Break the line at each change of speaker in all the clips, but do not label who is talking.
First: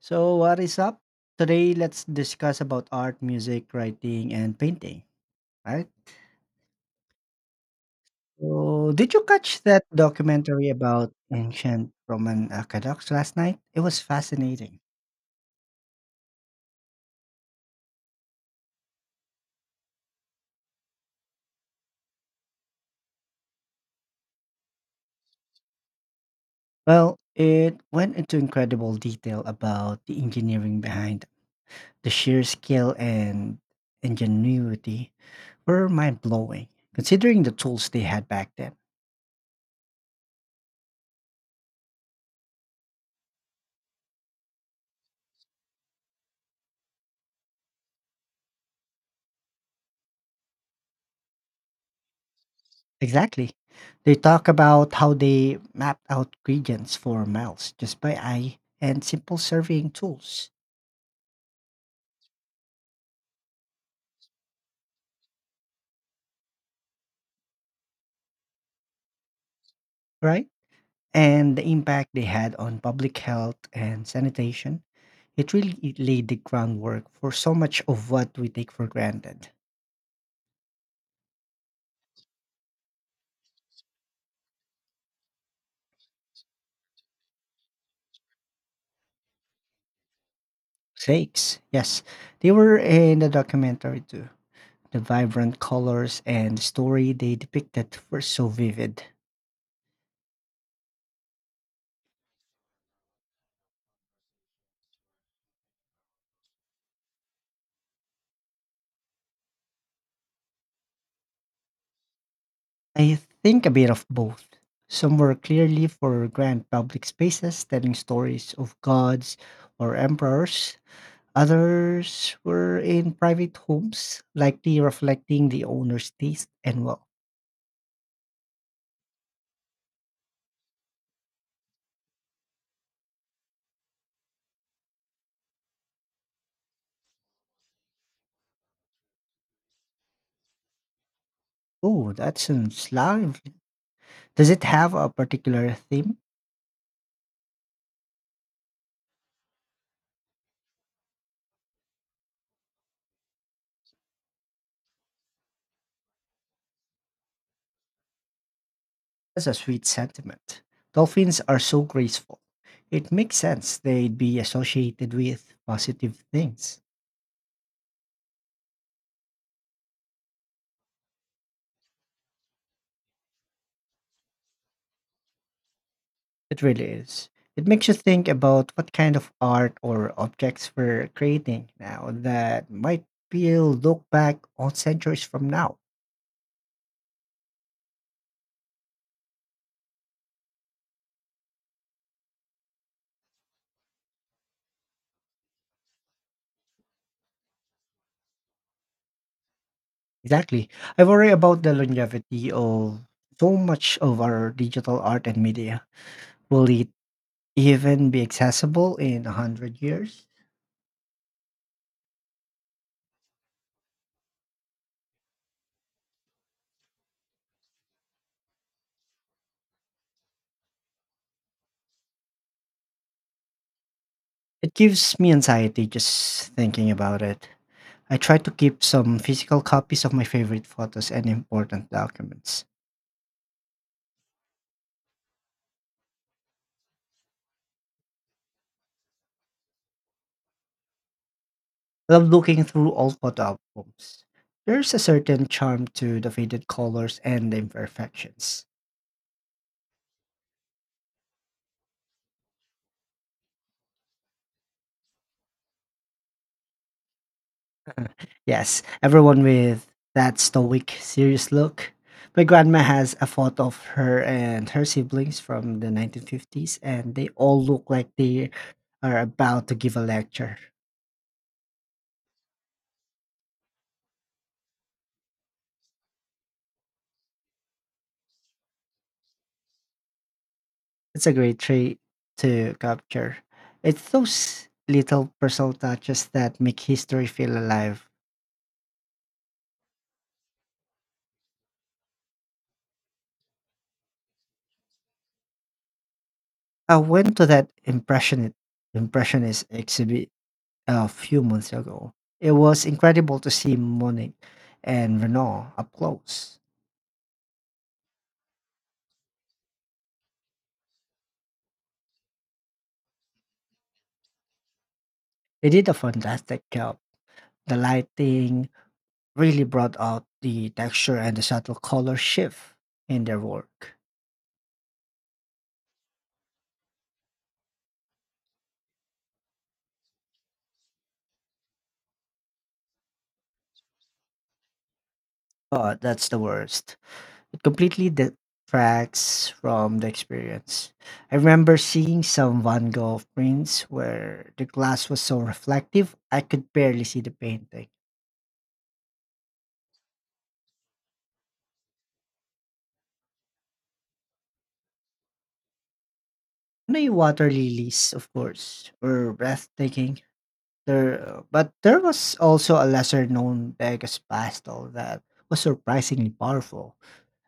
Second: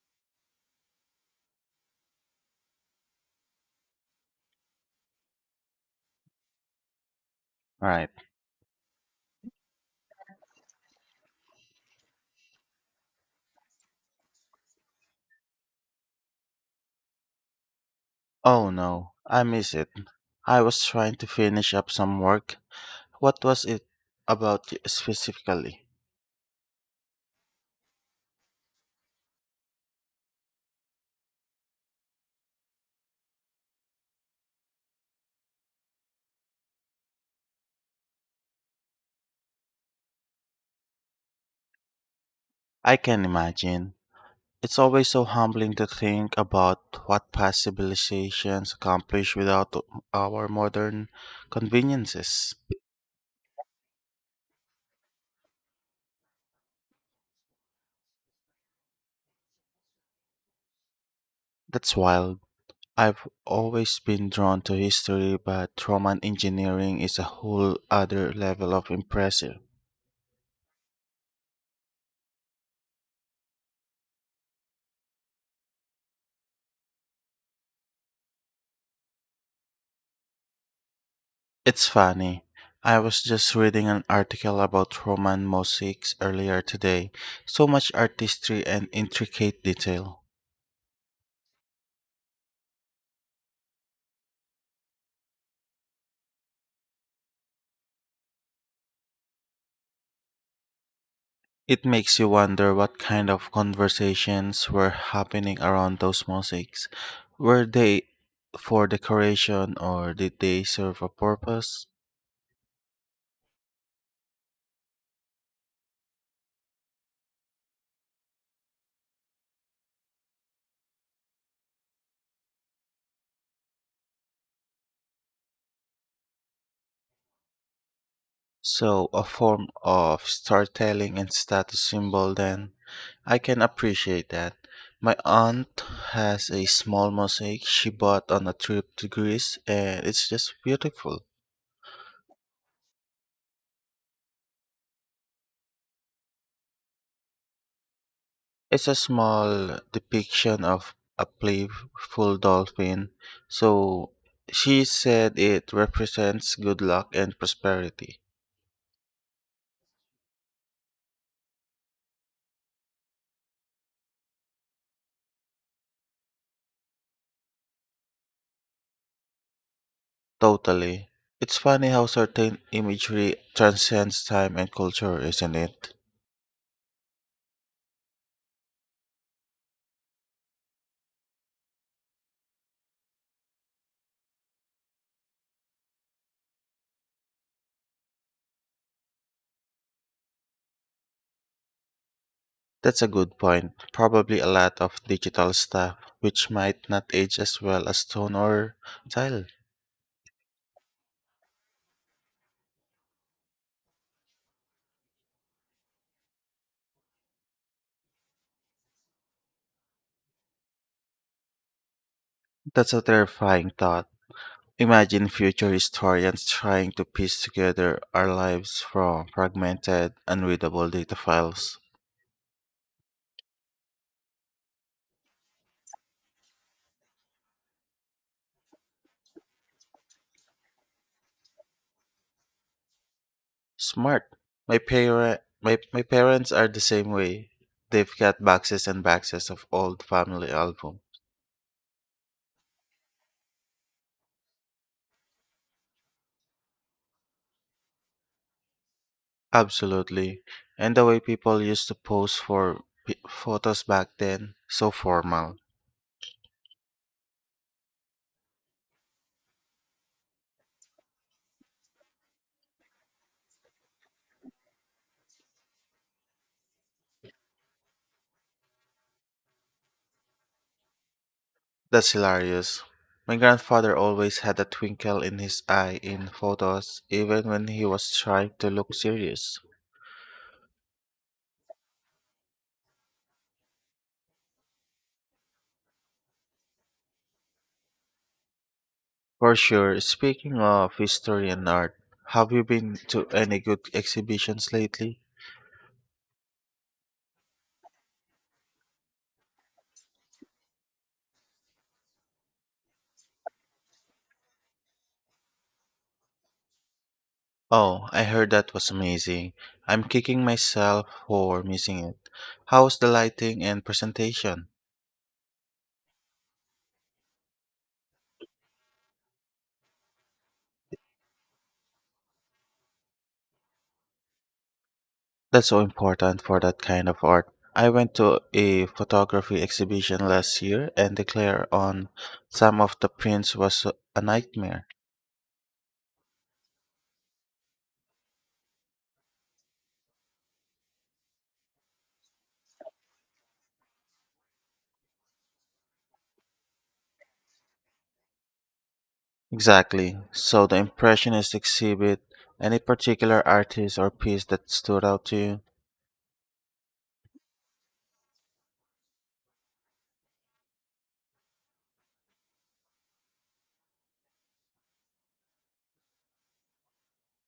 So, what is up? Today, let's discuss about art, music, writing, and painting, right?
Right.
So, did you catch that documentary about ancient Roman aqueducts last night? It was fascinating.
Oh no, I miss it. I was trying to finish up some work. What was it about specifically?
Well, it went into incredible detail about the engineering behind them, the sheer skill and ingenuity were mind blowing, considering the tools they had back then.
I can imagine. It's always so humbling to think about what past civilizations accomplished without our modern conveniences.
Exactly. They talk about how they mapped out gradients for miles just by eye and simple surveying tools,
That's wild. I've always been drawn to history, but Roman engineering is a whole other level of impressive.
right? And the impact they had on public health and sanitation. It really laid the groundwork for so much of what we take for granted.
It's funny. I was just reading an article about Roman mosaics earlier today. So much artistry and intricate detail.
Sakes, yes, they were in the documentary too. The vibrant colors and the story they depicted were so vivid.
It makes you wonder what kind of conversations were happening around those mosaics. Were they for decoration or did they serve a purpose?
I think a bit of both. Some were clearly for grand public spaces telling stories of gods or emperors. Others were in private homes, likely reflecting the owner's taste and wealth.
So, a form of storytelling and status symbol, then. I can appreciate that. My aunt has a small mosaic she bought on a trip to Greece, and it's just beautiful.
Oh, that sounds lively. Does it have a particular theme?
It's a small depiction of a playful dolphin, so she said it represents good luck and prosperity.
That's a sweet sentiment. Dolphins are so graceful. It makes sense they'd be associated with positive things.
Totally. It's funny how certain imagery transcends time and culture, isn't it?
It really is. It makes you think about what kind of art or objects we're creating now that might be looked back on centuries from now.
That's a good point. Probably a lot of digital stuff, which might not age as well as stone or tile.
Exactly. I worry about the longevity of so much of our digital art and media. Will it even be accessible in a hundred years?
That's a terrifying thought. Imagine future historians trying to piece together our lives from fragmented, unreadable data files.
It gives me anxiety just thinking about it. I try to keep some physical copies of my favorite photos and important documents.
Smart. My parents are the same way. They've got boxes and boxes of old family album.
I love looking through old photo albums. There's a certain charm to the faded colors and the imperfections.
Absolutely. And the way people used to pose for photos back then, so formal.
Yes, everyone with that stoic, serious look. My grandma has a photo of her and her siblings from the 1950s, and they all look like they are about to give a lecture.
That's hilarious. My grandfather always had a twinkle in his eye in photos, even when he was trying to look serious.
It's a great trait to capture. It's those little personal touches that make history feel alive.
For sure, speaking of history and art, have you been to any good exhibitions lately?
I went to that impressionist exhibit a few months ago. It was incredible to see Monet and Renault up close.
Oh, I heard that was amazing. I'm kicking myself for missing it. How's the lighting and presentation?
They did a fantastic job. The lighting really brought out the texture and the subtle color shift in their work.
That's so important for that kind of art. I went to a photography exhibition last year and the declare on some of the prints was a nightmare.
Oh, that's the worst. It completely detracts from the experience. I remember seeing some Van Gogh prints where the glass was so reflective I could barely see the painting.
Exactly. So the impressionist exhibit, any particular artist or piece that stood out to you?
No water lilies, of course, were breathtaking. There, but there was also a lesser known Vegas pastel that was surprisingly powerful.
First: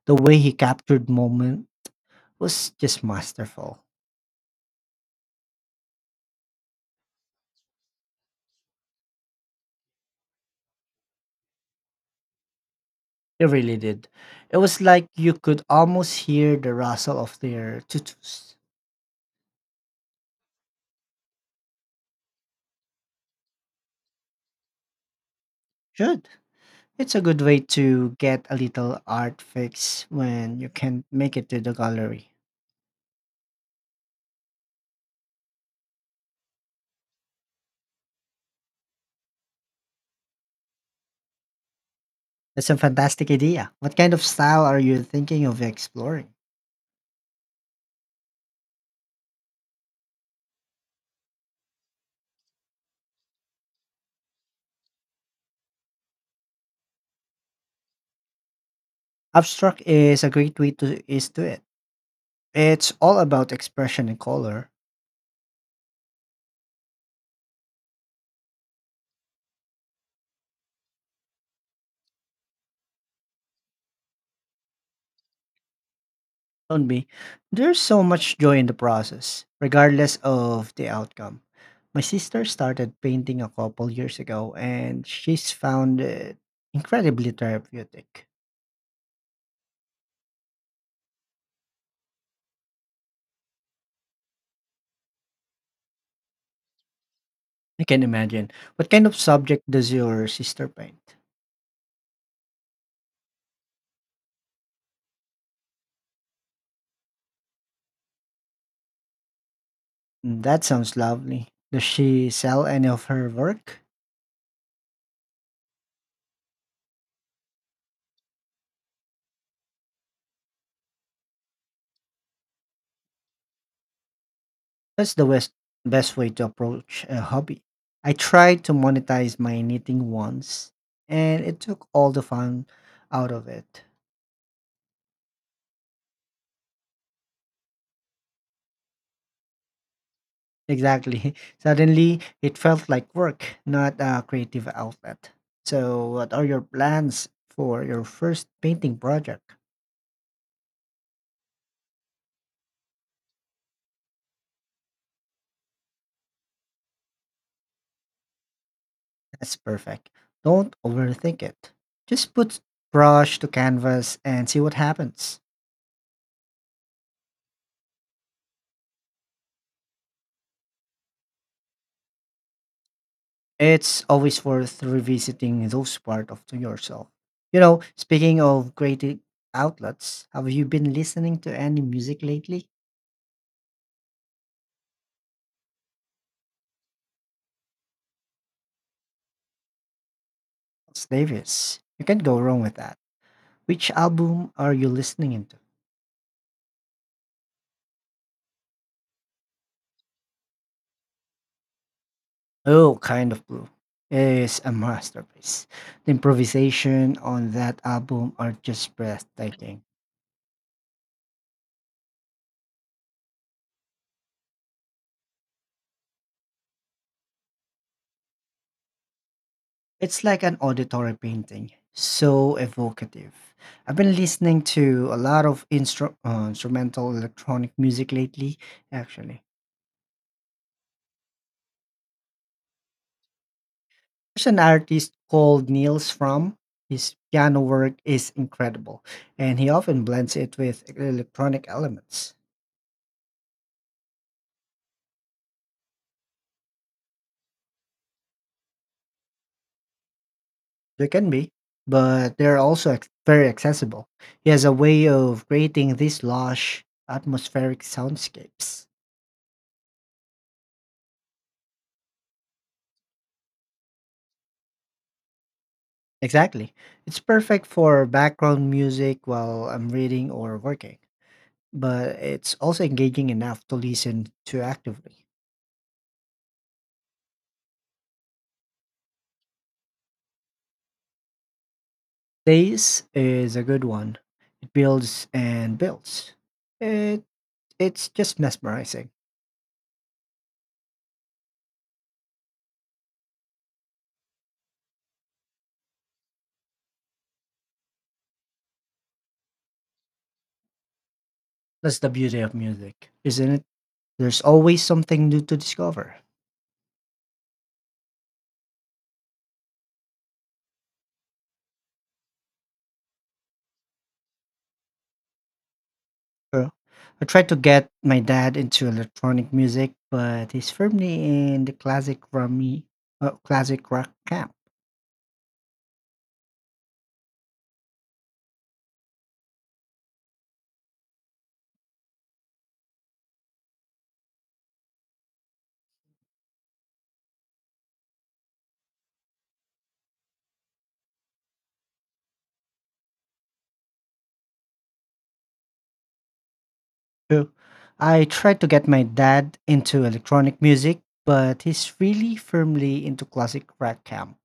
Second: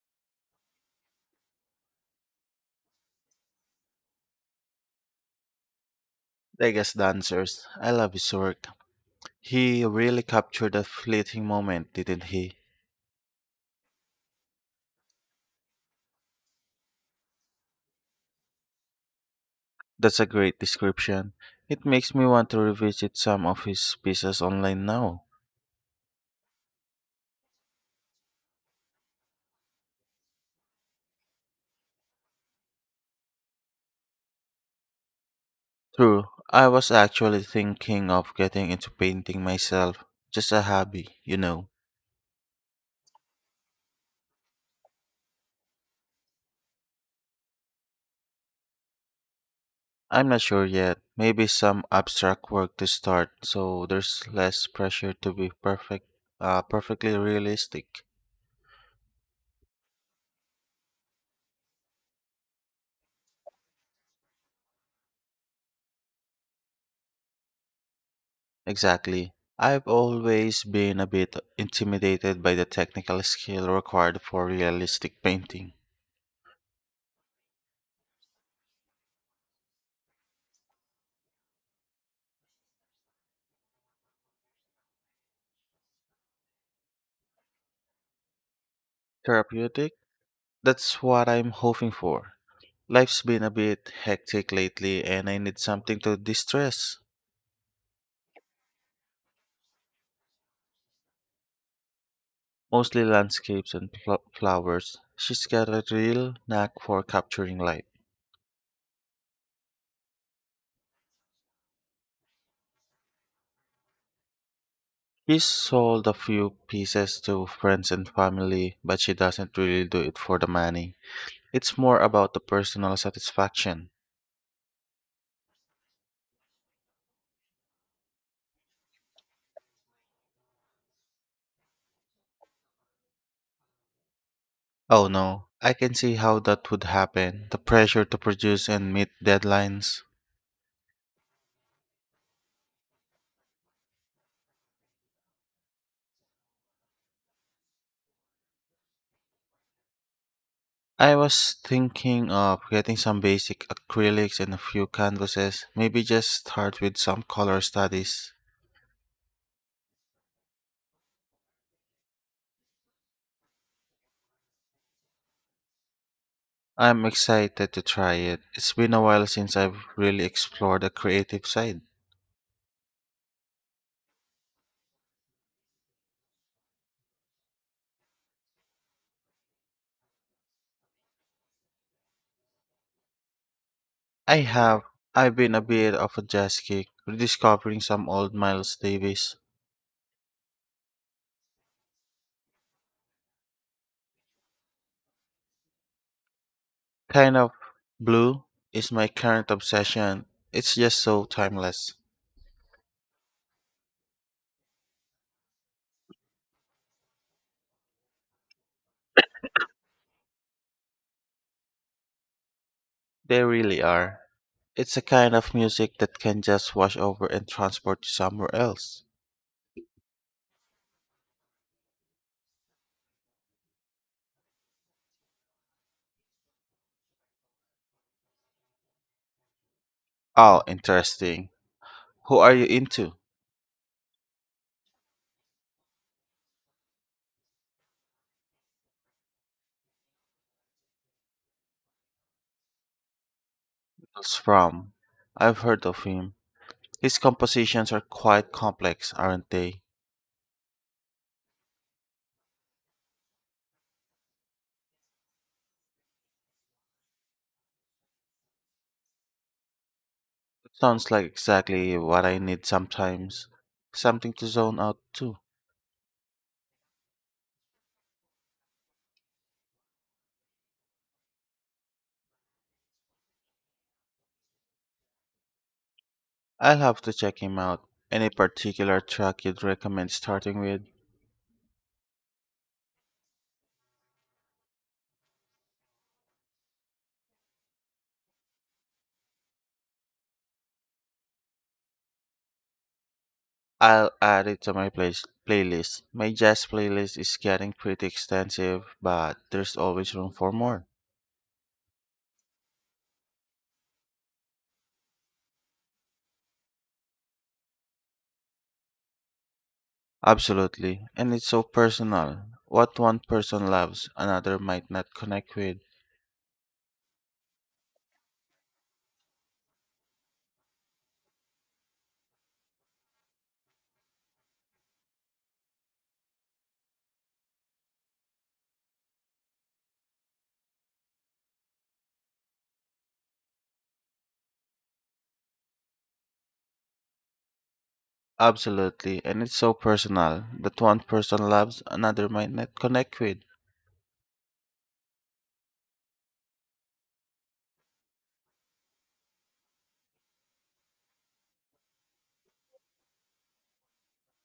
The way he captured moment was just masterful.
Degas' Dancers. I love his work. He really captured a fleeting moment, didn't he?
It really did. It was like you could almost hear the rustle of their tutus.
That's a great description. It makes me want to revisit some of his pieces online now.
Should. It's a good way to get a little art fix when you can't make it to the gallery.
True. I was actually thinking of getting into painting myself. Just a hobby, you know.
That's a fantastic idea. What kind of style are you thinking of exploring?
I'm not sure yet. Maybe some abstract work to start, so there's less pressure to be perfect, perfectly realistic.
Abstract is a great way to is to it. It's all about expression and color.
Exactly. I've always been a bit intimidated by the technical skill required for realistic painting.
Don't be. There's so much joy in the process, regardless of the outcome. My sister started painting a couple years ago and she's found it incredibly therapeutic.
Therapeutic? That's what I'm hoping for. Life's been a bit hectic lately, and I need something to distress.
I can imagine. What kind of subject does your sister paint?
Mostly landscapes and flowers. She's got a real knack for capturing light.
Mm, that sounds lovely. Does she sell any of her work?
He's sold a few pieces to friends and family, but she doesn't really do it for the money. It's more about the personal satisfaction.
That's the best, best way to approach a hobby. I tried to monetize my knitting once, and it took all the fun out of it.
Oh no, I can see how that would happen. The pressure to produce and meet deadlines.
Exactly. Suddenly, it felt like work, not a creative outlet. So, what are your plans for your first painting project?
I was thinking of getting some basic acrylics and a few canvases. Maybe just start with some color studies.
That's perfect. Don't overthink it. Just put brush to canvas and see what happens.
I'm excited to try it. It's been a while since I've really explored the creative side.
It's always worth revisiting those parts of to yourself. You know, speaking of creative outlets, have you been listening to any music lately?
I have. I've been a bit of a jazz kick, rediscovering some old Miles Davis.
It's Davis. You can't go wrong with that. Which album are you listening into?
Kind of Blue is my current obsession. It's just so timeless.
Oh, Kind of Blue is a masterpiece. The improvisation on that album are just breathtaking.
They really are. It's a kind of music that can just wash over and transport you somewhere else.
It's like an auditory painting, so evocative. I've been listening to a lot of instrumental electronic music lately, actually.
Oh, interesting. Who are you into?
There's an artist called Niels Fromm. His piano work is incredible, and he often blends it with electronic elements.
It's from. I've heard of him. His compositions are quite complex, aren't they?
There can be, but they're also very accessible. He has a way of creating these lush, atmospheric soundscapes.
Sounds like exactly what I need sometimes. Something to zone out to.
Exactly. It's perfect for background music while I'm reading or working, but it's also engaging enough to listen to actively.
I'll have to check him out. Any particular track you'd recommend starting with?
Days is a good one. It builds and builds. It it's just mesmerizing.
I'll add it to my playlist. My jazz playlist is getting pretty extensive, but there's always room for more.
That's the beauty of music, isn't it? There's always something new to discover.
Absolutely, and it's so personal. What one person loves, another might not connect with.
Uh, I tried to get my dad into electronic music, but he's firmly in the classic classic rock camp.
Absolutely, and it's so personal that one person loves, another might not connect with.
True. I tried to get my dad into electronic music, but he's really firmly into classic rock camp.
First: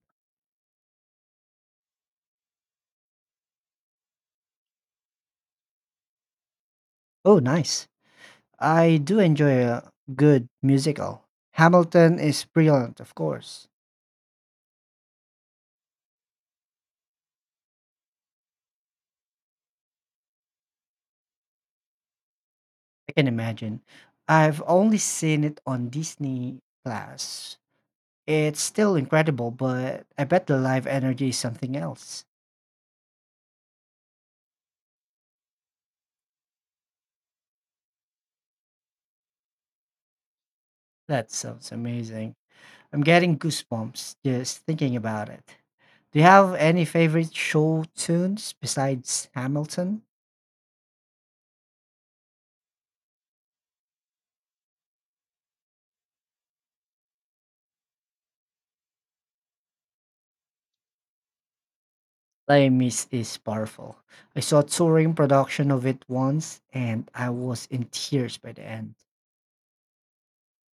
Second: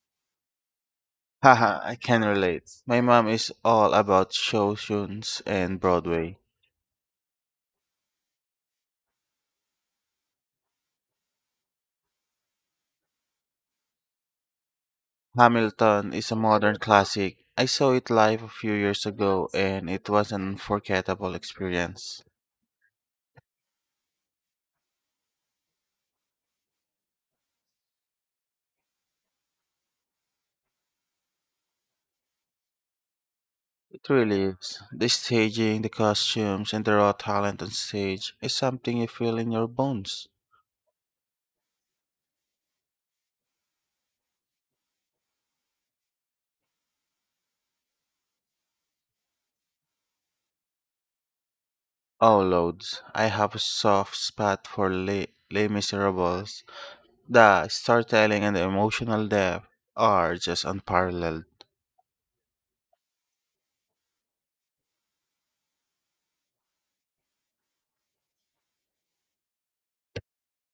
Haha, I can relate. My mom is all about showtunes and Broadway.
Oh, nice. I do enjoy a good musical. Hamilton is brilliant, of course.
Hamilton is a modern classic. I saw it live a few years ago and it was an unforgettable experience.
I can imagine. I've only seen it on Disney Plus. It's still incredible, but I bet the live energy is something else.
It really is. The staging, the costumes, and the raw talent on stage is something you feel in your bones.
That sounds amazing. I'm getting goosebumps just thinking about it. Do you have any favorite show tunes besides Hamilton?
Oh, loads. I have a soft spot for Les Miserables. The storytelling and the emotional depth are just unparalleled.
Les Mis is powerful. I saw a touring production of it once and I was in tears by the end.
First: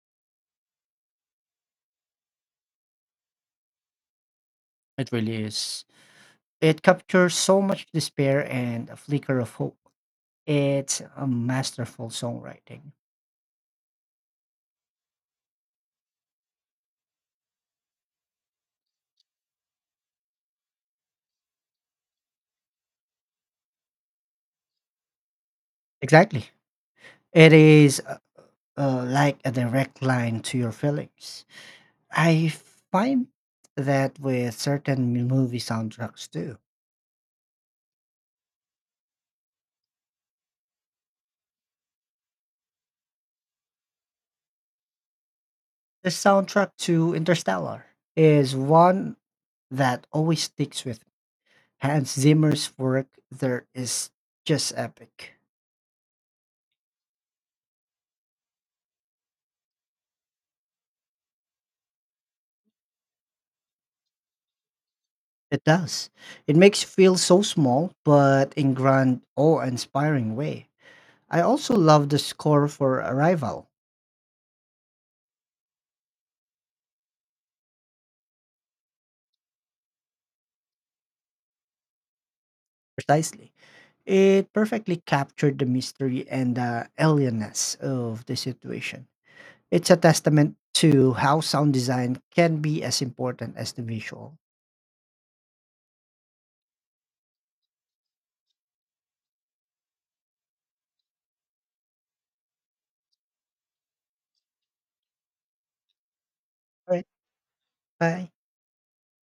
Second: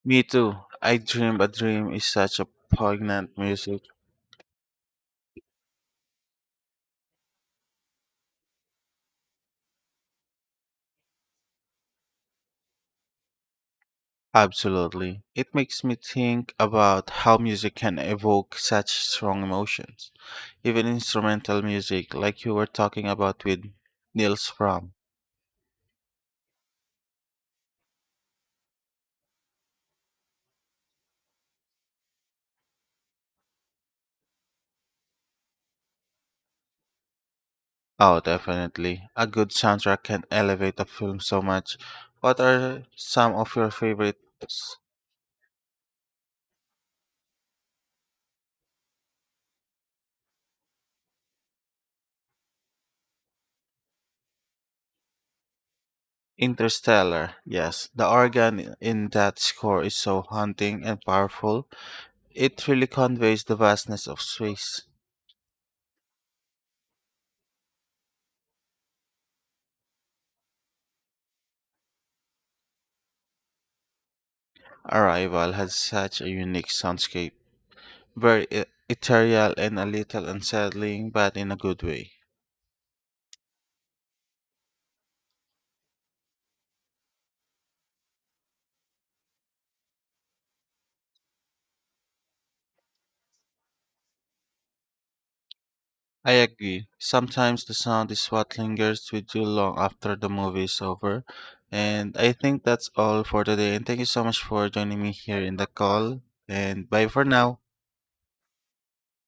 Me too. I Dream a Dream is such a poignant music.
It really is. It captures so much despair and a flicker of hope. It's a masterful songwriting.
Absolutely. It makes me think about how music can evoke such strong emotions. Even instrumental music, like you were talking about with Nils Fromm.
Exactly. It is like a direct line to your feelings. I find that with certain movie soundtracks too.
Oh, definitely. A good soundtrack can elevate a film so much. What are some of your favorites?
The soundtrack to Interstellar is one that always sticks with me. Hans Zimmer's work there is just epic.
Interstellar. Yes, the organ in that score is so haunting and powerful. It really conveys the vastness of space.
It does. It makes you feel so small, but in grand, awe-inspiring way. I also love the score for Arrival.
Arrival had such a unique soundscape, very ethereal and a little unsettling, but in a good way.
Precisely. It perfectly captured the mystery and the alienness of the situation. It's a testament to how sound design can be as important as the visual.
I agree. Sometimes the sound is what lingers with you long after the movie is over. And I think that's all for today. And thank you so much for joining me here in the call. And
All right.
bye for now.
Bye.